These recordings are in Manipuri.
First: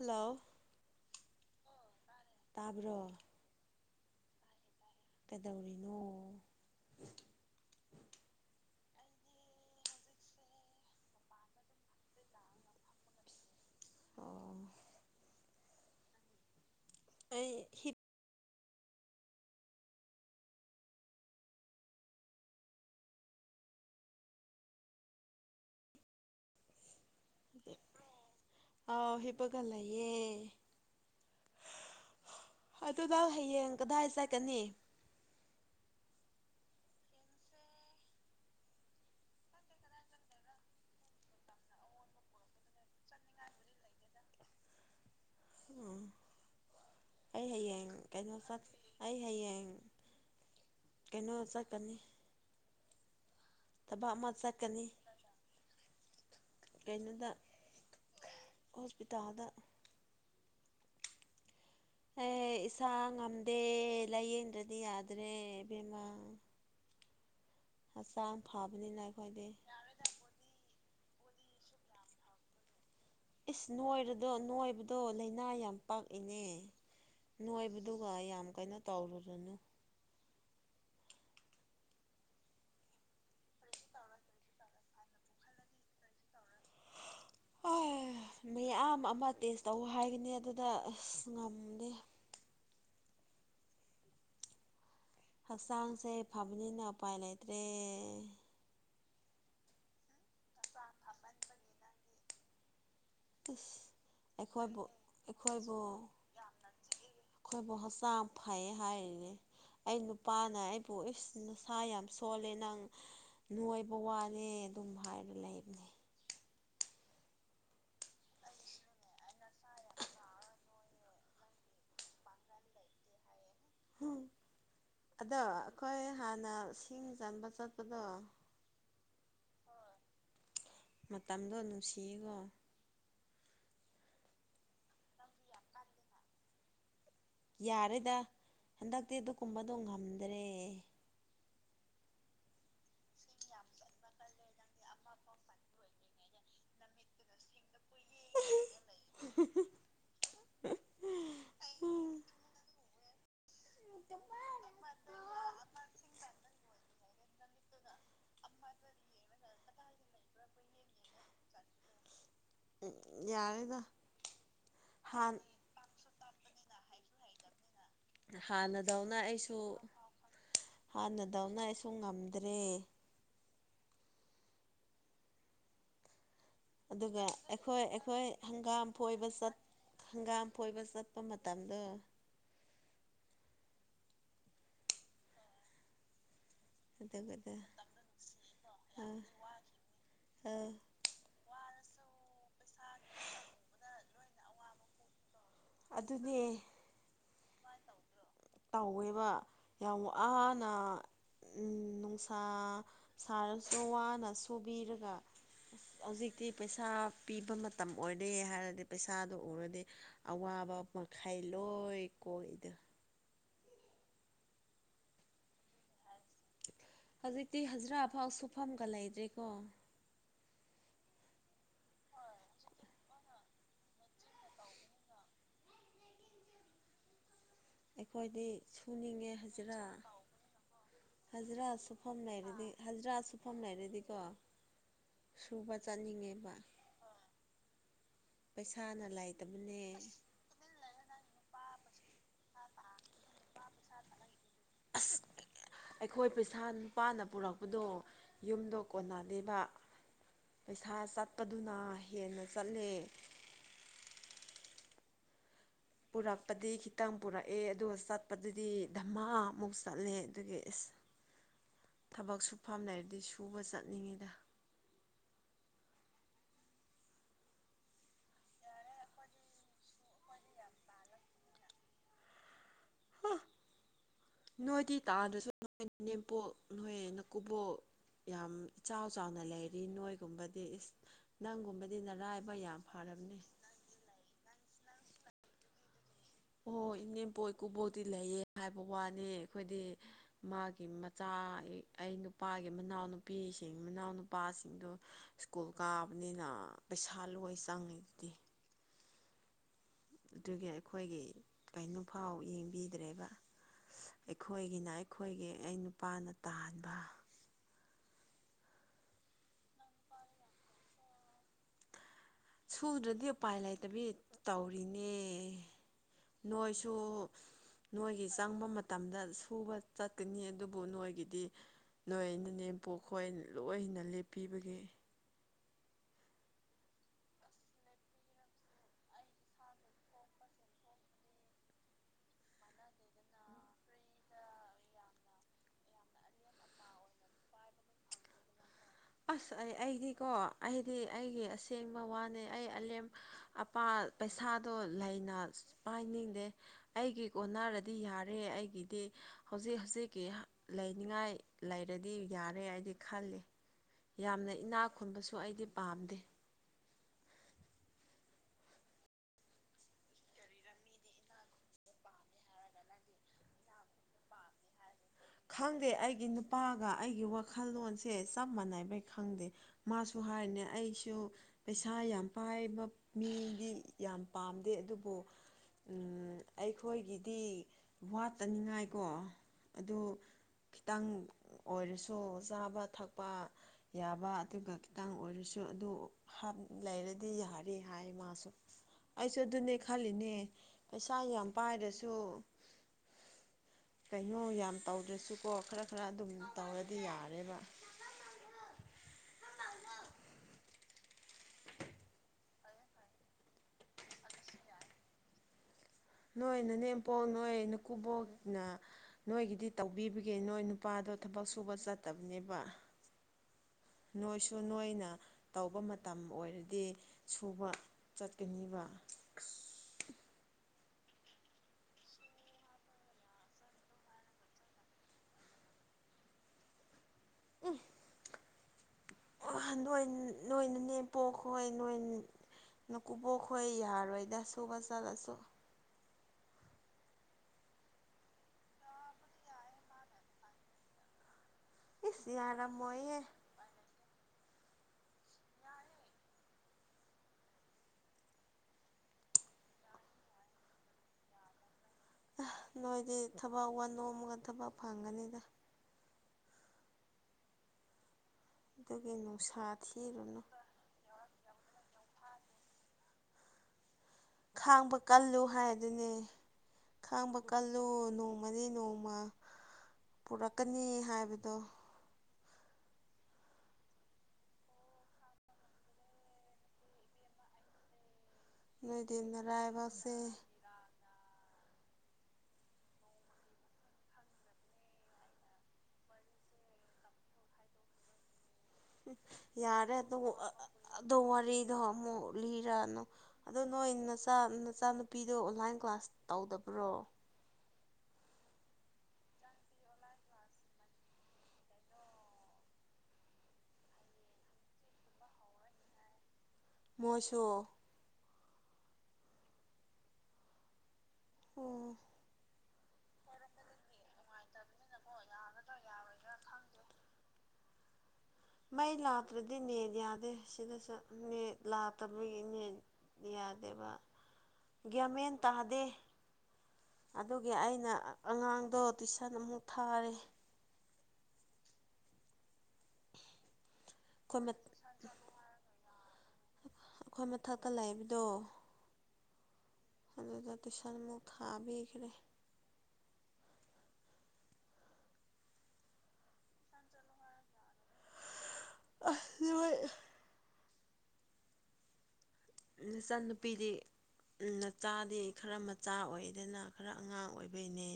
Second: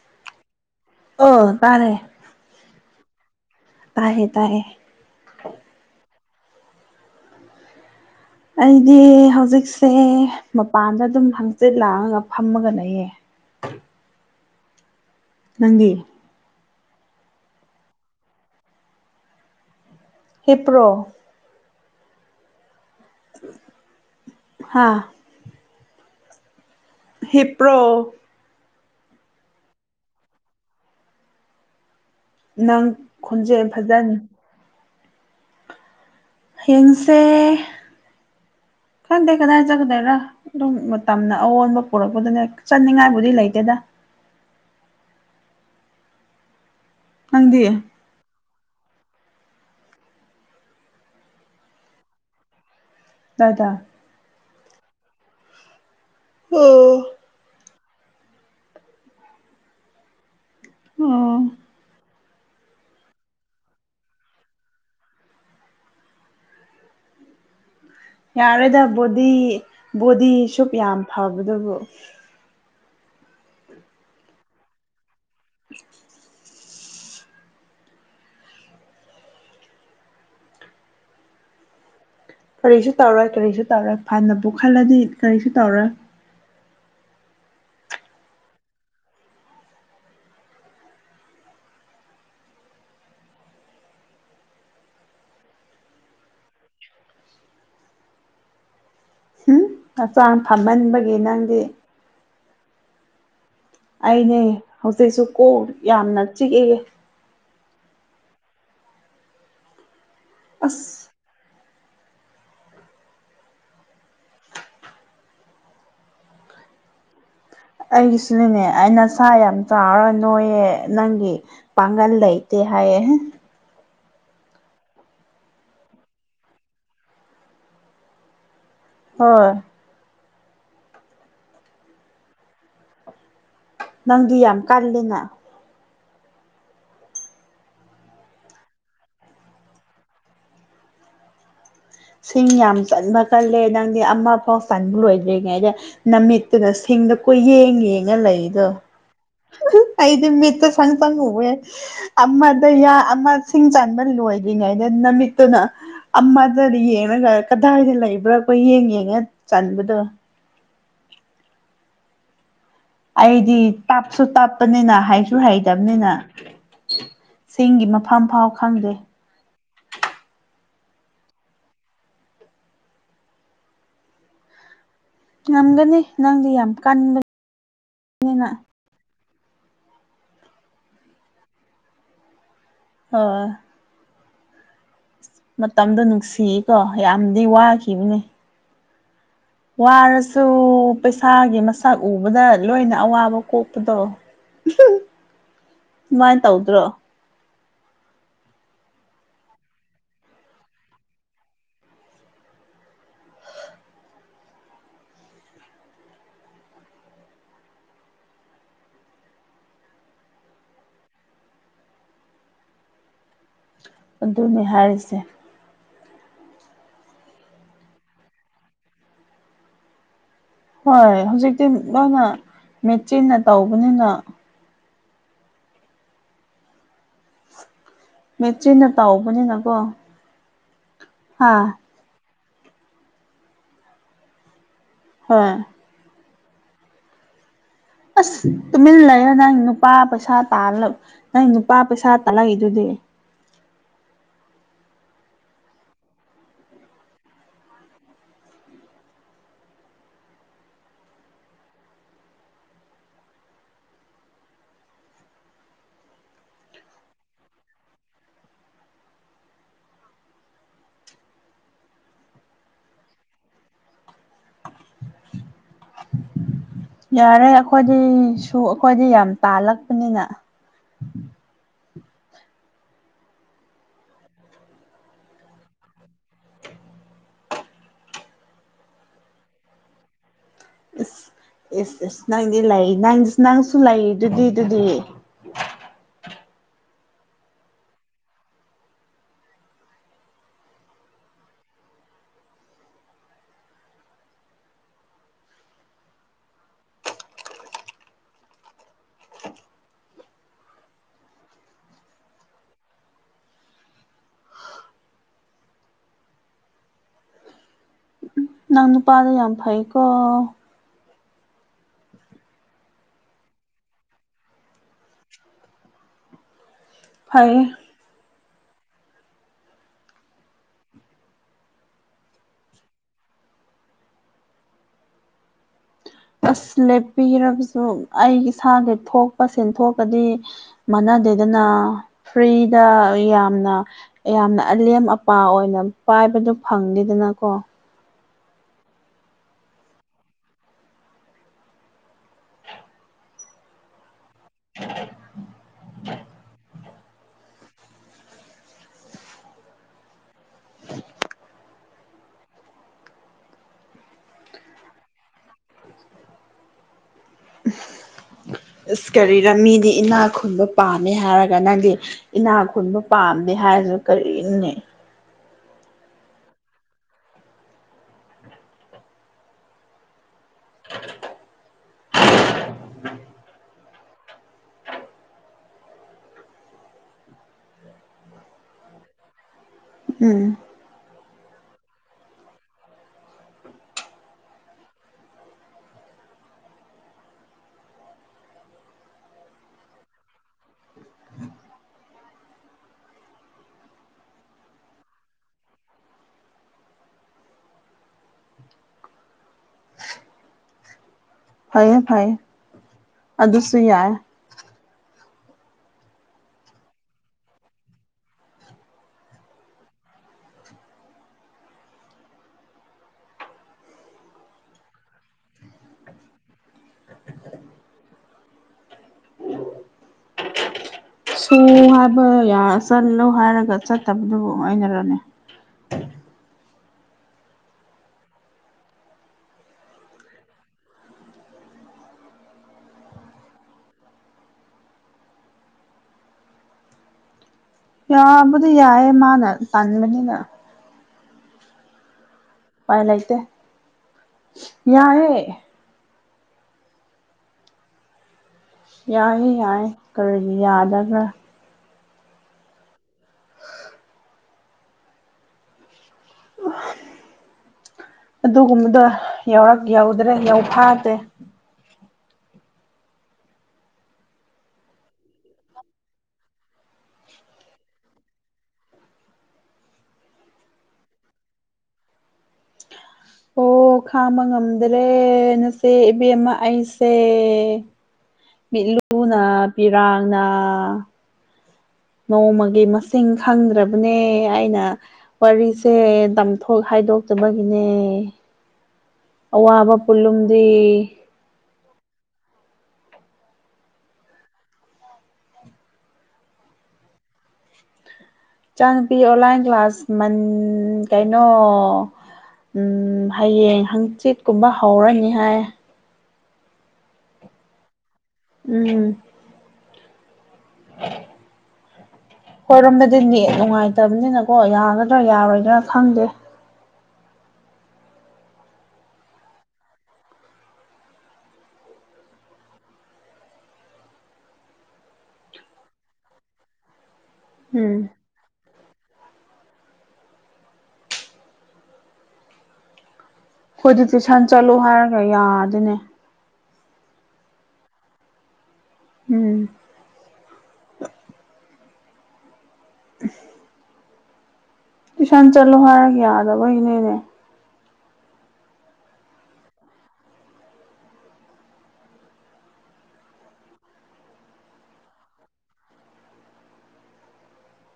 ꯍꯜꯂꯣ ꯑ ꯇꯥꯔꯦ ꯇꯥꯕ꯭ꯔꯣ ꯇꯥꯔꯍꯦ ꯇꯥꯏꯔꯌꯦ ꯀꯩꯗꯧꯔꯤꯅꯣ ꯑꯩꯗꯤ ꯍꯧꯖꯤꯛꯁꯦ ꯃꯄꯥꯟꯗ ꯑꯗꯨꯝ ꯍꯪꯆꯤꯠ ꯂꯥꯡꯉꯒ ꯐꯝꯃꯒꯂꯩꯌꯦ ꯑꯣ ꯅꯪꯒꯤ ꯑꯩ ꯍꯤꯠ ꯍꯤꯞꯄ꯭ꯔꯣ ꯍꯥꯥ ꯍꯤꯞꯄ꯭ꯔꯣ ꯑꯥꯎ ꯍꯤꯞꯄꯒ ꯂꯩꯑꯦ ꯑꯗꯨ ꯅꯪ ꯈꯣꯟꯖꯦꯜ ꯍꯌꯦꯡ ꯀꯗꯥꯏ ꯐꯖꯅ ꯆꯠꯀꯅꯤ ꯍꯌꯦꯡꯁꯦ ꯈꯪꯗꯦ ꯀꯗꯥꯏ ꯆꯠꯀꯗꯣꯏꯔꯥ ꯑꯗꯨꯝ ꯃꯇꯝꯅ ꯑꯋꯣꯟꯕ ꯄꯨꯔꯛꯄꯗꯨꯅꯦ ꯆꯠꯅꯤꯡꯉꯥꯏꯕꯨꯗꯤ ꯂꯩꯇꯦꯗ ꯎꯝ ꯑꯩ ꯅꯪꯗꯤ ꯍꯌꯦꯡ ꯀꯩꯅꯣ ꯆꯠ ꯑꯩ ꯍꯌꯦꯡ ꯀꯩꯅꯣ ꯆꯠꯀꯅꯤ ꯗꯥꯏꯗꯥ ꯊꯕꯛ ꯑꯃ ꯆꯠꯀꯅꯤ ꯑꯣ ꯀꯩꯅꯣꯗ ꯍꯣꯁꯄꯤꯇꯥꯜꯗ ꯑꯣ ꯑꯦ ꯏꯁꯥ ꯉꯝꯗꯦ ꯂꯥꯏꯌꯦꯡꯗ꯭ꯔꯗꯤ ꯌꯥꯗ꯭ꯔꯦ ꯏꯕꯦꯝꯃꯥ ꯌꯥꯔꯦꯗ ꯐꯕꯅꯤꯅ ꯕꯣꯗꯤ ꯑꯩꯈꯣꯏꯗꯤ ꯕꯣꯗꯤ ꯁꯨꯛ ꯌꯥꯝ ꯐꯕꯗꯨꯕꯨ ꯏꯁ ꯅꯣꯏꯔꯗꯣ ꯅꯣꯏꯕꯗꯣ ꯂꯩꯅꯥ ꯌꯥꯝ ꯄꯛ ꯏꯅꯦ ꯅꯣꯏꯕꯗꯨꯒ ꯌꯥꯝ ꯀꯩꯅꯣ ꯇꯧꯔꯨꯔꯨꯅꯨ ꯀꯔꯤꯁꯨ ꯇꯧꯔꯣꯏ ꯀꯔꯤꯁꯨ ꯇꯧꯔꯣꯏ ꯐꯅꯕꯨ ꯈꯜꯂꯗꯤ ꯀꯔꯤꯁꯨ ꯇꯧꯔꯣꯏ ꯍꯣꯏ ꯃꯌꯥꯝ ꯑꯃ ꯇꯦꯁ ꯇꯧ ꯍꯥꯏꯒꯅꯤ ꯑꯗꯨꯗ ꯑꯁ ꯉꯝꯗꯦ ꯍꯛꯆꯥꯡꯁꯦ ꯐꯕꯅꯤꯅ ꯎꯄꯥꯏ ꯂꯩꯇ꯭ꯔꯦ ꯍꯨꯝ ꯍꯛꯆꯥꯡ ꯐꯃꯟꯕꯒꯤ ꯅꯪꯗꯤ ꯑꯁ ꯑꯩꯅꯦ ꯑꯩꯈꯣꯏꯕꯨ ꯍꯧꯖꯤꯛꯁꯨ ꯀꯣꯛ ꯑꯩꯈꯣꯏꯕꯨ ꯌꯥꯝꯅ ꯆꯤꯛꯑꯦ ꯑꯩꯈꯣꯏꯕꯨ ꯍꯛꯆꯥꯡ ꯐꯩ ꯍꯥꯏꯔꯤꯅꯦ ꯑꯩ ꯅꯨꯄꯥꯅ ꯑꯩꯕꯨ ꯑꯁ ꯏꯁ ꯑꯗꯨ ꯅꯁꯥꯥ ꯌꯥꯝ ꯁꯣꯜꯂꯦ ꯅꯪ ꯅꯣꯏꯕ ꯋꯥꯅꯦ ꯑꯗꯨꯝ ꯍꯥꯏꯔꯒ ꯂꯩꯕꯅꯦ ꯑꯩꯒꯤꯁꯨꯅꯦꯅꯦ ꯑꯩ ꯅꯁꯥ ꯌꯥꯝ ꯆꯥꯎꯔ ꯅꯣꯏꯌꯦ ꯅꯪꯒꯤ ꯄꯥꯡꯒꯜ ꯂꯩꯇꯦ ꯍꯥꯏꯌꯦ ꯍꯝ ꯑꯗꯣ ꯑꯩꯈꯣꯏ ꯍꯥꯟꯅ ꯁꯤꯡ ꯆꯟꯕ ꯆꯠꯄꯗꯣ ꯍꯣꯏ ꯃꯇꯝꯗꯣ ꯅꯨꯡꯁꯤꯌꯦꯀꯣ ꯅꯪꯗꯤ ꯌꯥꯝ ꯀꯜꯂꯤꯅ [unintelligible] ꯌꯥꯔꯦꯗ ꯍꯟꯗꯛꯇꯤ ꯑꯗꯨ ꯀꯨꯝꯕꯗꯣ ꯉꯝꯗ꯭ꯔꯦ ꯁꯤꯡ ꯌꯥꯝ ꯆꯟꯕ ꯀꯜꯂꯦ ꯅꯪꯗꯤ ꯑꯃꯐꯥꯎ ꯆꯟꯕ ꯂꯣꯏꯗ꯭ꯔꯤꯉꯩꯗ ꯅꯃꯤꯠꯇꯨꯅ ꯁꯤꯡꯗ ꯀꯨꯌꯦꯡ ꯌꯦꯡꯉ ꯂꯩꯗꯣ ꯑꯩꯗꯤ ꯃꯤꯠꯇ ꯁꯪꯆꯪ ꯎꯋꯦ ꯎꯝ ꯑꯃꯗ ꯌꯥ ꯑꯃ ꯁꯤꯡ ꯆꯟꯕ ꯂꯣꯏ ꯉꯩꯗ ꯅꯃꯤꯠꯇꯨꯅ ꯑꯃꯗ ꯌꯦꯡꯔꯒ ꯀꯗꯥꯏꯗ ꯂꯩꯕ꯭ꯔꯥ ꯀꯣꯏꯌꯦꯡ ꯌꯦꯡꯉ ꯆꯟꯕꯗꯣ ꯑꯩꯗꯤ ꯌꯥꯔꯦꯗ ꯇꯞꯁꯨ ꯇꯞꯄꯅꯤꯅ ꯍꯥꯟ ꯍꯩꯁꯨ ꯍꯩꯗꯕꯅꯤꯅ ꯁꯤꯡꯒꯤ ꯃꯐꯝ ꯐꯥꯎ ꯈꯪꯗꯦ ꯍꯥꯟꯅꯗꯧꯅ ꯑꯩꯁꯨ ꯍꯥꯟꯅꯗꯧꯅ ꯑꯩꯁꯨ ꯉꯝꯗ꯭ꯔꯦ ꯉꯝꯒꯅꯤ ꯅꯪꯗꯤ ꯌꯥꯝ ꯑꯗꯨꯒ ꯀꯟꯕꯅꯤꯅ ꯑꯩꯈꯣꯏ ꯑꯩꯈꯣꯏ ꯍꯪꯒꯥꯝ ꯐꯣꯏꯕ ꯆꯠ ꯍꯪꯒꯥꯝ ꯐꯣꯏꯕ ꯆꯠꯄ ꯃꯇꯝꯗꯣ ꯍꯣꯏ ꯃꯇꯝꯗꯣ ꯅꯨꯡꯁꯤꯌꯦꯀꯣ ꯌꯥꯝꯗꯤ ꯑꯗꯨꯒꯗ ꯋꯥꯈꯤꯕꯅꯦ ꯑꯥ ꯋꯥꯔꯁꯨ ꯑꯥ ꯄꯩꯁꯥꯒꯤ ꯃꯁꯛ ꯎꯕꯗ ꯂꯣꯏꯅ ꯑꯋꯥꯕ ꯀꯣꯛ ꯄꯗꯣ ꯗꯨꯃꯥꯏ ꯑꯗꯨꯅꯦ ꯇꯧꯗ꯭ꯔꯣ ꯇꯧꯋꯦꯕ ꯌꯥꯝ ꯋꯥꯅ ꯎ ꯅꯨꯡꯁꯥ ꯁꯥꯔꯁꯨ ꯋꯥꯅ ꯁꯨꯕꯤꯔꯒ ꯑꯁ ꯍꯧꯖꯤꯛꯇꯤ ꯄꯩꯁꯥ ꯄꯤꯕ ꯃꯇꯝ ꯑꯣꯏꯔꯦ ꯍꯥꯏꯔꯗꯤ ꯄꯩꯁꯥꯗꯨ ꯎꯔꯗꯤ ꯑꯋꯥꯕ ꯃꯈꯩ ꯂꯣꯏ ꯀꯣꯛꯏꯗ ꯑꯗꯨꯅꯤ ꯍꯥꯏꯔꯤꯁꯦ ꯍꯧꯖꯤꯛꯇꯤ ꯍꯖꯤꯔꯥꯐꯥꯎ ꯁꯨꯐꯝꯒ ꯂꯩꯇ꯭ꯔꯦꯀꯣ ꯍꯣꯏ ꯍꯧꯖꯤꯛꯇꯤ ꯂꯣꯏꯅ ꯃꯦꯆꯤꯟꯅ ꯇꯧꯕꯅꯤꯅ ꯑꯩꯈꯣꯏꯗꯤ ꯃꯦꯆꯤꯟꯅ ꯁꯨꯅꯤꯡꯉꯦ ꯇꯧꯕꯅꯤꯅꯀꯣ ꯍꯥꯖꯤꯔꯥ ꯍꯥ ꯍꯖꯔꯥ ꯁꯨꯐꯝ ꯂꯩꯔꯗꯤ ꯍꯖꯔꯥ ꯁꯨꯐꯝ ꯂꯩꯔꯗꯤꯀꯣ ꯍꯣꯏ ꯁꯨꯕ ꯆꯠꯅꯤꯡꯉꯦꯕ ꯑꯁ ꯇꯨꯃꯤꯟ ꯄꯩꯁꯥꯅ ꯂꯩꯌꯣ ꯅꯪ ꯂꯩꯇꯕꯅꯦ ꯅꯨꯄꯥ ꯄꯩꯁꯥ ꯇꯥ ꯅꯪ ꯅꯨꯄꯥ ꯄꯩꯁꯥ ꯇꯥꯂꯛꯏꯗꯨꯗꯤ [unintelligible] ꯑꯁ [inaudible] ꯑꯩꯈꯣꯏ ꯄꯩꯁꯥ ꯅꯨꯄꯥꯅ ꯄꯨꯔꯛꯄꯗꯣ ꯌꯨꯝꯗꯣ ꯀꯣꯟꯅꯗꯦꯕ ꯄꯩꯁꯥ ꯆꯠꯄꯗꯨꯅ ꯍꯦꯟꯅ ꯆꯠꯂꯦ ꯄꯨꯔꯛꯄꯗꯤ ꯈꯤꯇꯪ ꯄꯨꯔꯛꯑꯦ ꯑꯗꯨꯒ ꯆꯠꯄꯗꯨꯗꯤ ꯙꯃꯥꯃꯨꯛ ꯆꯠꯂꯦ ꯑꯗꯨꯒꯤ ꯑꯦꯁ ꯊꯕꯛ ꯁꯨꯐꯝ ꯂꯩꯔꯗꯤ ꯁꯨꯕ ꯆꯠꯅꯤꯡꯉꯤꯗ ꯌꯥꯔꯦ ꯑꯩꯈꯣꯏꯗꯤ ꯁꯨ ꯑꯩꯈꯣꯏꯗꯤ ꯌꯥꯝ ꯇꯥꯜꯂꯛꯄꯅꯤꯅ [unintelligible] ꯅꯣꯏꯗꯤ ꯇꯥꯟꯗꯁꯨ ꯅꯣꯏ ꯅꯥꯅꯦꯝꯄꯣꯛ ꯅꯣꯏ ꯅꯀꯨꯕꯣꯛ ꯌꯥꯝ ꯏꯆꯥꯎ ꯆꯥꯎꯅ ꯂꯩꯔꯤ ꯅꯣꯏꯒꯨꯝꯕꯗꯤ ꯏꯁ ꯅꯪꯒꯨꯝꯕꯗꯤ ꯏꯁ ꯏꯁ ꯅꯔꯥꯏꯕꯛ ꯅꯪꯗꯤ ꯌꯥꯝ ꯂꯩꯥ ꯅꯪꯗꯤ ꯐꯔꯕꯅꯤ ꯅꯪꯁꯨ ꯂꯩꯗꯨꯗꯤ ꯑꯗꯨꯗꯤ ꯍꯣꯏ ꯏꯅꯦꯝꯄꯣꯏ ꯏꯀꯨꯕꯣꯛꯇꯤ ꯂꯩꯌꯦ ꯍꯥꯏꯕ ꯋꯥꯅꯤ ꯑꯩꯈꯣꯏꯗꯤ ꯃꯥꯒꯤ ꯃꯆꯥ ꯑꯩ ꯅꯨꯄꯥꯒꯤ ꯃꯅꯥꯎꯅꯨꯄꯤꯁꯤꯡ ꯃꯅꯥꯎ ꯅꯨꯄꯥꯁꯤꯡꯗꯨ ꯁ꯭ꯀꯨꯜ ꯀꯥꯕꯅꯤꯅ ꯄꯩꯁꯥ ꯂꯣꯏ ꯆꯪꯉꯤꯗꯨꯗꯤ ꯑꯗꯨꯒꯤ ꯑꯩꯈꯣꯏꯒꯤ ꯀꯩꯅꯣꯐꯥꯎ ꯌꯦꯡꯕꯤꯗ꯭ꯔꯦꯕ ꯑꯩꯈꯣꯏꯒꯤꯅ ꯑꯩꯈꯣꯏꯒꯤ ꯑꯩ ꯅꯨꯄꯥꯅ ꯇꯥꯟꯕ ꯅꯪ ꯅꯨꯄꯥꯗꯣ ꯌꯥꯝ ꯐꯩꯀꯣ ꯁꯨꯗ꯭ꯔꯗꯤ ꯎꯄꯥꯏ ꯂꯩꯇꯕꯤ ꯇꯧꯔꯤꯅꯦ ꯅꯣꯏꯁꯨ ꯐꯩꯌꯦ ꯅꯣꯏꯒꯤ ꯆꯪꯕ ꯃꯇꯝꯗ ꯁꯨꯕ ꯆꯠꯀꯅꯤ ꯑꯗꯨꯕꯨ ꯅꯣꯏꯒꯤꯗꯤ ꯅꯣꯏ ꯅꯅꯦꯝꯄꯣꯛꯈꯣꯏ ꯂꯣꯏ ꯂꯦꯞꯄꯤꯕꯒꯤ ꯑꯁ ꯂꯦꯞꯄꯤꯔꯕꯁꯨ ꯑꯩ ꯏꯁꯥꯒꯤ ꯊꯣꯛꯄ ꯁꯦꯟꯊꯣꯛꯀꯗꯤ ꯃꯥꯟꯅꯗꯦꯗꯅ ꯐ꯭ꯔꯤꯗ ꯌꯥꯝꯅ ꯌꯥꯝꯅ ꯑꯂꯦꯝ ꯑꯄꯥ ꯑꯣꯏꯅ ꯄꯥꯏꯕꯗꯣ ꯐꯪꯗꯦꯗꯅꯀꯣ ꯑꯁ ꯑꯩ ꯑꯩꯗꯤꯀꯣ ꯑꯩꯗꯤ ꯑꯩꯒꯤ ꯑꯁꯦꯡꯕ ꯋꯥꯅꯦ ꯑꯩ ꯑꯂꯦꯝ ꯑꯄꯥ ꯄꯩꯁꯥꯗꯣ ꯂꯩꯅ ꯄꯥꯏꯅꯤꯡꯗꯦ ꯑꯩꯒꯤ ꯀꯣꯟꯅꯔꯗꯤ ꯌꯥꯔꯦ ꯑꯩꯒꯤꯗꯤ ꯍꯧꯖꯤꯛ ꯍꯧꯖꯤꯛꯀꯤ ꯂꯩꯅꯤꯡꯉꯥꯏ ꯂꯩꯔꯗꯤ ꯌꯥꯔꯦ ꯍꯥꯏꯗꯤ ꯈꯜꯂꯤ ꯌꯥꯝꯅ ꯏꯅꯥꯛ ꯈꯨꯟꯕꯁꯨ ꯑꯩꯗꯤ ꯄꯥꯝꯗꯦ ꯑꯁ ꯀꯔꯤꯔ ꯃꯤꯗꯤ ꯏꯅꯥ ꯈꯨꯟꯕ ꯄꯥꯝꯃꯦ ꯍꯥꯏꯔꯒ ꯅꯪꯗꯤ ꯏꯅꯥ ꯈꯨꯟꯕ ꯄꯥꯝꯗꯦ ꯍꯥꯏꯔꯁꯨ ꯣ ꯀꯔꯤꯅꯣꯅꯦ [unintelligible] ꯈꯪꯗꯦ ꯑꯩꯒꯤ ꯅꯨꯄꯥꯒ ꯑꯩꯒꯤ ꯋꯥꯈꯜꯂꯣꯟꯁꯦ ꯆꯞ ꯃꯥꯟꯅꯅꯕꯩ ꯈꯪꯗꯦ ꯃꯥꯁꯨ ꯍꯥꯏꯅꯦ ꯑꯩꯁꯨ ꯄꯩꯁꯥ ꯌꯥꯝ ꯄꯥꯏꯕ ꯃꯤꯗꯤ ꯌꯥꯝ ꯄꯥꯝꯗꯦ ꯑꯗꯨꯕꯨ ꯎꯝ ꯑꯩꯈꯣꯏꯒꯤꯗꯤ ꯋꯥꯠꯇꯅꯤꯡꯉꯥꯏꯀꯣ ꯑꯗꯨ ꯎꯝ ꯈꯤꯇꯪ ꯑꯣꯏꯔꯁꯨ ꯆꯥꯕ ꯊꯛꯄ ꯌꯥꯕ ꯑꯗꯨꯒ ꯈꯤꯇꯪ ꯑꯣꯏꯔꯁꯨ ꯑꯗꯨ ꯂꯩꯔꯗꯤ ꯌꯥꯔꯦ ꯍꯥꯏ ꯃꯥꯁꯨ ꯑꯩꯁꯨ ꯑꯗꯨꯅꯦ ꯈꯜꯂꯤꯅꯦ ꯄꯩꯁꯥ ꯌꯥꯝ ꯄꯥꯏꯔꯁꯨ ꯀꯩꯅꯣ ꯌꯥꯝ ꯇꯧꯗ꯭ꯔꯁꯨꯀꯣ ꯈꯔ ꯈꯔ ꯑꯗꯨꯝ ꯇꯧꯔꯗꯤ ꯌꯥꯔꯦꯕ ꯐꯩꯌꯦ ꯐꯩꯌꯦ ꯑꯗꯨꯁꯨ ꯌꯥꯏ ꯅꯣꯏ ꯅꯅꯦꯝꯄꯣꯛ ꯅꯣꯏ ꯅꯀꯨꯕꯣꯛꯅ ꯅꯣꯏꯒꯤꯗꯤ ꯇꯧꯕꯤꯕꯒꯦ ꯅꯣꯏ ꯅꯨꯄꯥꯗꯣ ꯊꯕꯛ ꯁꯨꯕ ꯆꯠꯇꯕꯅꯦꯕ ꯅꯣꯏꯁꯨ ꯅꯣꯏꯅ ꯇꯧꯕ ꯃꯇꯝ ꯑꯣꯏꯔꯗꯤ ꯁꯨꯕ ꯆꯠꯀꯅꯤꯕ ꯑꯣ ꯍꯥꯏꯕ ꯌꯥ ꯆꯠꯂꯣ ꯍꯥꯏꯔꯒ ꯆꯠꯇꯕꯗꯨꯕꯨ ꯑꯩꯅꯔꯣꯅꯦ ꯎꯐ ꯑꯣ ꯅꯣꯏꯅꯅꯦ ꯄꯣꯛꯈꯣꯏ ꯅꯣꯏ ꯅꯀꯨꯞꯕꯣꯛ ꯈꯣꯏ ꯌꯥꯔꯣꯏꯗ ꯁꯨꯕ ꯆꯠꯂꯁꯨ ꯌꯥꯕꯨꯗꯤ ꯌꯥꯏꯌꯦ ꯃꯥꯅ ꯇꯟꯕꯅꯤꯅ ꯑꯦꯁ ꯌꯥꯔꯝ ꯄꯥꯏ ꯂꯥꯏꯇꯦ ꯌꯥꯔꯦ ꯌꯥꯏꯌꯦ ꯌꯥꯏ ꯀꯔꯤꯗꯤ ꯌꯥꯗꯕ꯭ꯔꯥ ꯑꯥ ꯅꯣꯏꯗꯤ ꯊꯕꯛ ꯋꯥꯅꯣꯝꯃꯒ ꯊꯕꯛ ꯐꯪꯒꯅꯤꯗ ꯑꯗꯨꯒꯨꯝꯕꯗꯣ ꯑꯗꯨꯒꯤ ꯅꯨꯡꯁꯥ ꯌꯧꯔꯛ ꯌꯧꯗ꯭ꯔꯦ ꯊꯤꯔꯨꯅꯨ ꯌꯧꯐꯥꯗꯔꯦ ꯈꯥꯡꯕ ꯀꯜꯂꯨ ꯍꯥꯏꯗꯨꯅꯦ ꯈꯥꯡꯕ ꯀꯜꯂꯨ ꯅꯣꯡꯃꯅꯤ ꯅꯣꯡꯃ ꯄꯨꯔꯛꯀꯅꯤ ꯍꯥꯏꯕꯗꯣ ꯑꯣ ꯈꯥꯕ ꯉꯝꯗ꯭ꯔꯦ ꯅꯆꯦ ꯏꯕꯦꯝꯃ ꯑꯩꯁꯦ ꯅꯨꯣꯏꯗꯤ ꯃꯤꯠꯂꯨꯅ ꯅꯔꯥꯏꯂꯥꯛꯁꯦ ꯄꯤꯔꯥꯡꯅ ꯅꯣꯡꯃꯒꯤ ꯃꯁꯤꯡ ꯈꯪꯗ꯭ꯔꯕꯅꯦ ꯑꯩꯅ ꯋꯥꯔꯤꯁꯦ ꯇꯝꯊꯣꯛ ꯍꯥꯏꯗꯣꯛꯇꯕꯒꯤꯅꯦ ꯌꯥꯔꯦ ꯑꯋꯥꯕ ꯑꯗꯨ ꯄꯨꯂꯨꯝꯗꯤ ꯑꯗꯨ ꯋꯥꯔꯤꯗꯣ ꯑꯃꯨꯛ ꯂꯤꯔꯛꯅꯨ ꯑꯗꯣ ꯅꯣꯏ ꯅꯆꯥ ꯅꯆꯥꯅꯨꯄꯤꯗꯣ ꯑꯣꯟꯂꯥꯏꯟ ꯀ꯭ꯂꯥꯁ ꯇꯧꯗꯕ꯭ꯔꯣ ꯏꯆꯥ ꯅꯨꯨꯄꯤ ꯑꯣꯟꯂꯥꯏꯟ ꯀ꯭ꯂꯥꯁ ꯃꯟ ꯀꯩꯅꯣ ꯎꯝ ꯍꯌꯦꯡ ꯍꯪꯆꯤꯠ ꯀꯨꯝꯕ ꯍꯧꯔꯅꯤ ꯍꯥꯏ ꯃꯣꯏꯁꯨ ꯎꯝ ꯎꯝ ꯍꯣꯏꯔꯣꯝꯗꯗꯤ ꯅꯦꯠ ꯅꯨꯡꯉꯥꯏꯇꯕꯅꯤꯅꯀꯣ ꯌꯥꯒꯗ꯭ꯔꯥ ꯌꯥꯔꯣꯏꯗ꯭ꯔꯥ ꯈꯪꯗꯦ ꯃꯩ ꯂꯥꯇ꯭ꯔꯗꯤ ꯅꯦꯠ ꯌꯥꯗꯦ ꯁꯤꯗꯁꯨ ꯅꯦꯠ ꯂꯥꯇꯕꯒꯤ ꯅꯦꯠ ꯌꯥꯗꯦꯕ ꯒ꯭ꯌꯥꯃꯦꯟ ꯇꯥꯗꯦ ꯑꯗꯨꯒꯤ ꯑꯩꯅ ꯎꯝ ꯑꯉꯥꯡꯗꯣ ꯇꯨꯏꯁꯟ ꯑꯃꯨꯛ ꯊꯥꯔꯦ [inaudible] ꯍꯣꯏꯗꯤ ꯇꯨꯏꯁꯟ ꯑꯩꯈꯣꯏ ꯆꯠꯂꯣ ꯍꯥꯏꯔꯒ ꯌꯥꯗꯦꯅꯦ ꯑꯩꯈꯣꯏ ꯃꯊꯛꯇ ꯂꯩꯕꯗꯣ ꯎꯝ ꯑꯗꯨꯗ ꯇꯨꯏꯁꯟ ꯃꯨꯛ ꯊꯥꯕꯤꯈ꯭ꯔꯦ [inaudible] ꯇꯨꯏꯁꯟ ꯆꯠꯂꯣ ꯍꯥꯏꯔꯒ ꯌꯥꯗꯕꯒꯤꯅꯤꯅꯦ ꯑꯁ ꯅꯣꯏ ꯏꯆꯟ ꯅꯨꯄꯤꯗꯤ ꯎꯝ ꯅꯆꯥꯗꯤ ꯈꯔ ꯃꯆꯥ ꯑꯣꯏꯗꯅ ꯈꯔ ꯑꯉꯥꯡ ꯑꯣꯏꯕꯩꯅꯦ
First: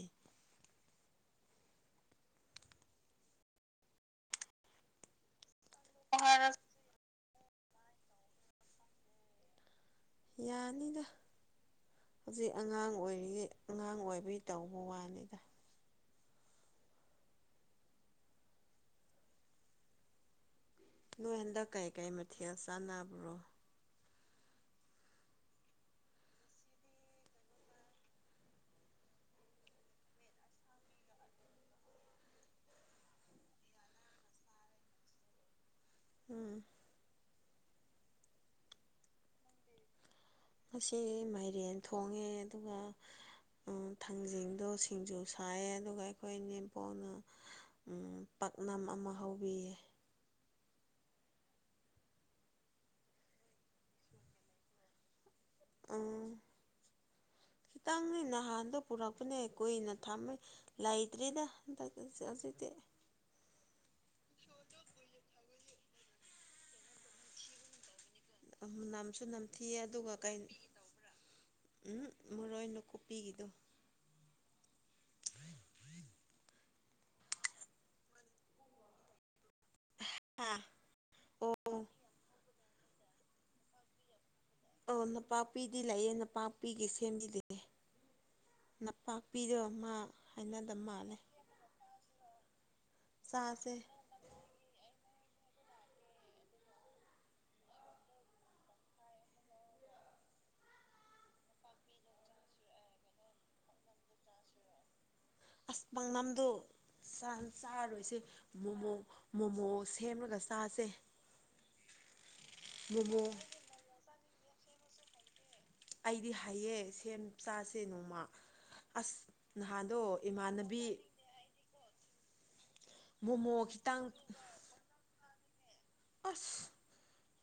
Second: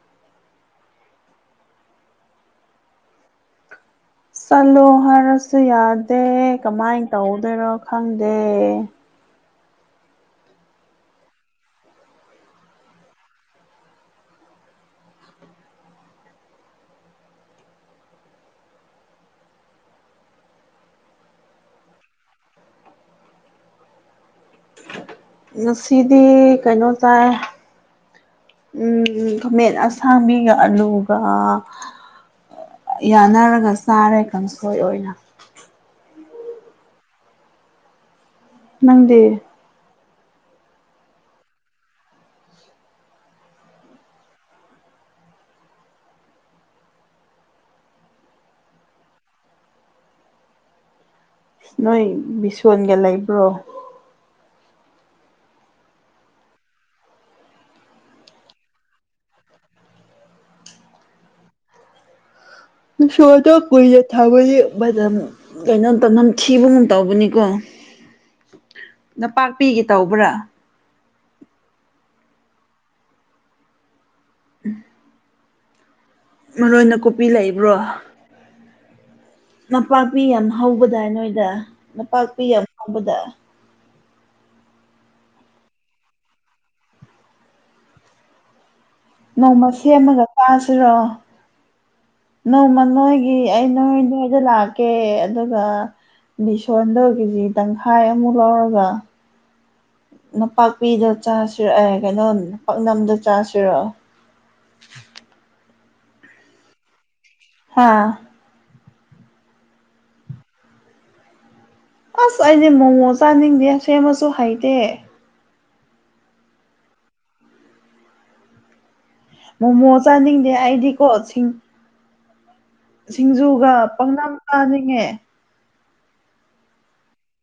ꯆꯠꯂꯣ ꯍꯥꯏꯔꯁꯨ ꯌꯥꯗꯦ ꯀꯃꯥꯏ ꯇꯧꯗꯣꯏꯔꯣ ꯈꯪꯗꯦ ꯌꯥꯅꯤꯗ ꯍꯧꯖꯤꯛ ꯑꯉꯥꯡ ꯑꯣꯏꯔꯤꯌꯦ ꯑꯉꯥꯡ ꯑꯣꯏꯕꯩ ꯇꯧꯕ ꯋꯥꯅꯤꯗ ꯅꯣꯏ ꯍꯟꯗꯛ ꯀꯩ ꯀꯩ ꯃꯊꯦꯜ ꯆꯥꯟꯅꯕ꯭ꯔꯣ ꯉꯁꯤꯗꯤ ꯀꯩꯅꯣ ꯆꯥꯏ ꯎꯝ ꯈꯃꯦꯟ ꯑꯁꯥꯡꯕꯤꯒ ꯑꯂꯨꯒ ꯌꯥꯅꯔꯒ ꯆꯥꯔꯦ ꯀꯥꯡꯁꯣꯏ ꯑꯣꯏꯅ ꯎꯝ ꯅꯪꯗꯤ ꯉꯁꯤ ꯃꯥꯏꯔꯦꯟ ꯊꯣꯡꯉꯦ ꯑꯗꯨꯒ ꯊꯥꯡꯖꯤꯡꯗꯣ ꯁꯤꯡꯖꯨ ꯁꯥꯏꯌꯦ ꯑꯗꯨꯒ ꯑꯩꯈꯣꯏꯅꯤ ꯄꯨꯟꯅ ꯎꯝ ꯄꯥꯛꯅꯝ ꯑꯃ ꯍꯧꯕꯤꯌꯦ ꯅꯣꯏ ꯕꯤꯁꯣꯟꯒ ꯂꯩꯕ꯭ꯔꯣ ꯎꯝ ꯈꯤꯇꯪ ꯅꯍꯥꯟꯗꯣ ꯄꯨꯔꯛꯄꯅꯦ ꯀꯨꯏꯅ ꯊꯝꯃꯦ ꯂꯩꯇ꯭ꯔꯤꯗ ꯍꯟꯗꯛꯀꯤ ꯍꯧꯖꯤꯛꯗꯤ ꯕꯤꯁꯣꯟꯗꯣ ꯀꯨꯏꯅ ꯊꯝꯃꯗꯤ ꯃꯅꯝ ꯀꯩꯅꯣ ꯅꯝ ꯊꯤꯕꯒꯨꯝ ꯇꯧꯕꯅꯤꯀꯣ ꯃꯅꯝꯁꯨ ꯅꯝꯊꯤꯌꯦ ꯅꯄꯥꯛꯄꯤꯒꯤ ꯑꯗꯨꯒ ꯀꯩ ꯇꯧꯕ꯭ꯔꯥ ꯎꯝ ꯃꯔꯣꯏ ꯅꯥꯀꯨꯞꯄꯤꯒꯤꯗꯣ ꯎꯝ [inaudible] ꯃꯔꯣꯏ ꯅꯥꯀꯨꯞꯄꯤ ꯂꯩꯕ꯭ꯔꯣ ꯅꯄꯥꯛꯄꯤ ꯌꯥꯝ ꯍꯥ ꯍꯧꯕꯗꯥꯏ ꯅꯣꯏꯗ ꯑꯣ ꯅꯄꯥꯛꯄꯤ ꯌꯥꯝ ꯍꯧꯕꯗꯥꯢ ꯑꯧ ꯅꯄꯥꯛꯄꯤꯗꯤ ꯂꯑꯦ ꯅꯄꯥꯛꯄꯤꯒꯤ ꯁꯦꯝꯗꯤ ꯂꯩꯌꯦ ꯅꯄꯥꯛꯄꯤꯗꯣ ꯅꯣꯡꯃ ꯃꯥ ꯁꯦꯝꯃꯒ ꯍꯩꯅꯗ ꯃꯥꯜꯂꯦ ꯆꯥꯁꯤꯔꯣ ꯅꯣꯡꯃ ꯅꯣꯏꯒꯤ ꯑꯩ ꯆꯥꯁꯦ ꯅꯣꯏ ꯅꯣꯏꯗ ꯂꯥꯛ ꯀꯦ ꯑꯗꯨꯒ ꯕꯤꯁꯣꯟꯗꯣ ꯀꯦꯖꯤ ꯇꯪꯈꯥꯏ ꯑꯃꯨꯛ ꯂꯧꯔꯒ ꯅꯄꯥꯛꯄꯤꯗꯣ ꯆꯥꯁꯤꯔ ꯑꯦ ꯀꯩꯅꯣ ꯄꯥꯛꯅꯝꯗꯣ ꯆꯥꯁꯤꯔꯣ ꯑꯁ ꯄꯥꯡꯅꯝꯗꯣ ꯌꯥꯝ ꯍꯥ ꯆꯥꯔꯔꯣꯏꯁꯦ ꯃꯣꯃꯣ ꯃꯣꯃꯣ ꯁꯦꯝꯂꯒ ꯆꯥꯁꯦ ꯑꯁ ꯑꯩꯗꯤ ꯃꯣꯃꯣ ꯆꯥꯅꯤꯡꯗꯦ ꯁꯦꯝꯃꯁꯨ ꯍꯩꯇꯦ ꯑꯩꯗꯤ ꯍꯥꯏꯌꯦ ꯁꯦꯝ ꯆꯥꯁꯦ ꯅꯣꯡꯃ ꯑꯁ ꯅꯍꯥꯟꯗꯣ ꯏꯃꯥꯟꯅꯕꯤ ꯄꯐꯤꯡ ꯃꯣꯃꯣ ꯁꯤꯡꯖꯨꯒ ꯈꯤꯇꯪ ꯄꯥꯛꯅꯝ ꯆꯥꯅꯤꯡꯉꯦ ꯑꯁ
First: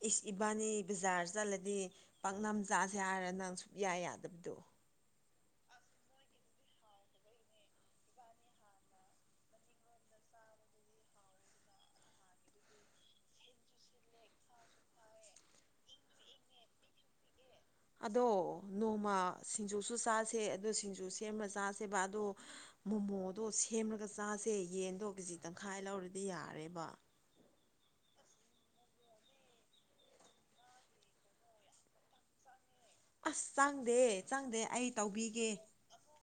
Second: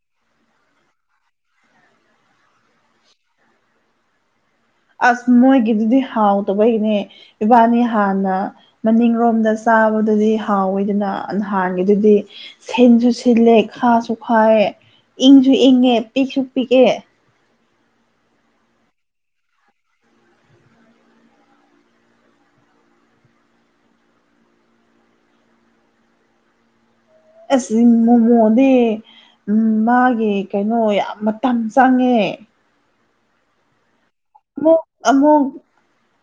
ꯏꯁ ꯏꯕꯥꯅꯤ ꯕꯖꯥꯔ ꯆꯠꯂꯗꯤ ꯄꯥꯛꯅꯝ ꯆꯥꯁꯦ ꯍꯥꯏꯔꯒ ꯅꯪ ꯁꯨꯛꯌꯥ ꯌꯥꯗꯕꯗꯣ ꯑꯁ ꯃꯣꯏꯒꯤꯗꯨꯗꯤ ꯍꯥꯎꯇꯕꯩꯅꯦ ꯏꯕꯥꯅꯤ ꯍꯥꯟꯅ ꯃꯅꯤꯡꯔꯣꯝꯗ ꯆꯥꯕꯗꯨꯗꯤ ꯍꯥꯎꯋꯤꯗꯅ ꯅꯍꯥꯟꯒꯤꯗꯨꯗꯤ ꯁꯤꯟꯁꯨ ꯁꯤꯜꯂꯦ ꯈꯥꯁꯨ ꯈꯥꯌꯦ ꯏꯪꯁꯨ ꯏꯪꯉꯦ ꯄꯤꯛꯁꯨ ꯄꯤꯛꯑꯦ ꯑꯗꯣ ꯅꯣꯡꯃ ꯁꯤꯡꯖꯨꯁꯨ ꯆꯥꯁꯦ ꯑꯗꯨ ꯁꯤꯡꯖꯨ ꯁꯦꯝꯔ ꯆꯥꯁꯦꯕ ꯑꯗꯣ ꯃꯣꯃꯣꯗꯣ ꯁꯦꯝꯂꯒ ꯆꯥꯁꯦ ꯌꯦꯟꯗꯣ ꯀꯦꯖꯤ ꯇꯪꯈꯥꯏ ꯂꯧꯔꯗꯤ ꯌꯥꯔꯦꯕ ꯑꯁ ꯃꯣꯃꯣꯗꯤ ꯎꯝ ꯃꯥꯒꯤ ꯀꯩꯅꯣ ꯌꯥꯝ ꯃꯇꯝ ꯆꯪꯉꯦ ꯑꯁ ꯆꯪꯗꯦ ꯆꯪꯗꯦ ꯑꯃꯨꯛ ꯑꯩ ꯑꯃꯨꯛ ꯇꯧꯕꯤꯒꯦ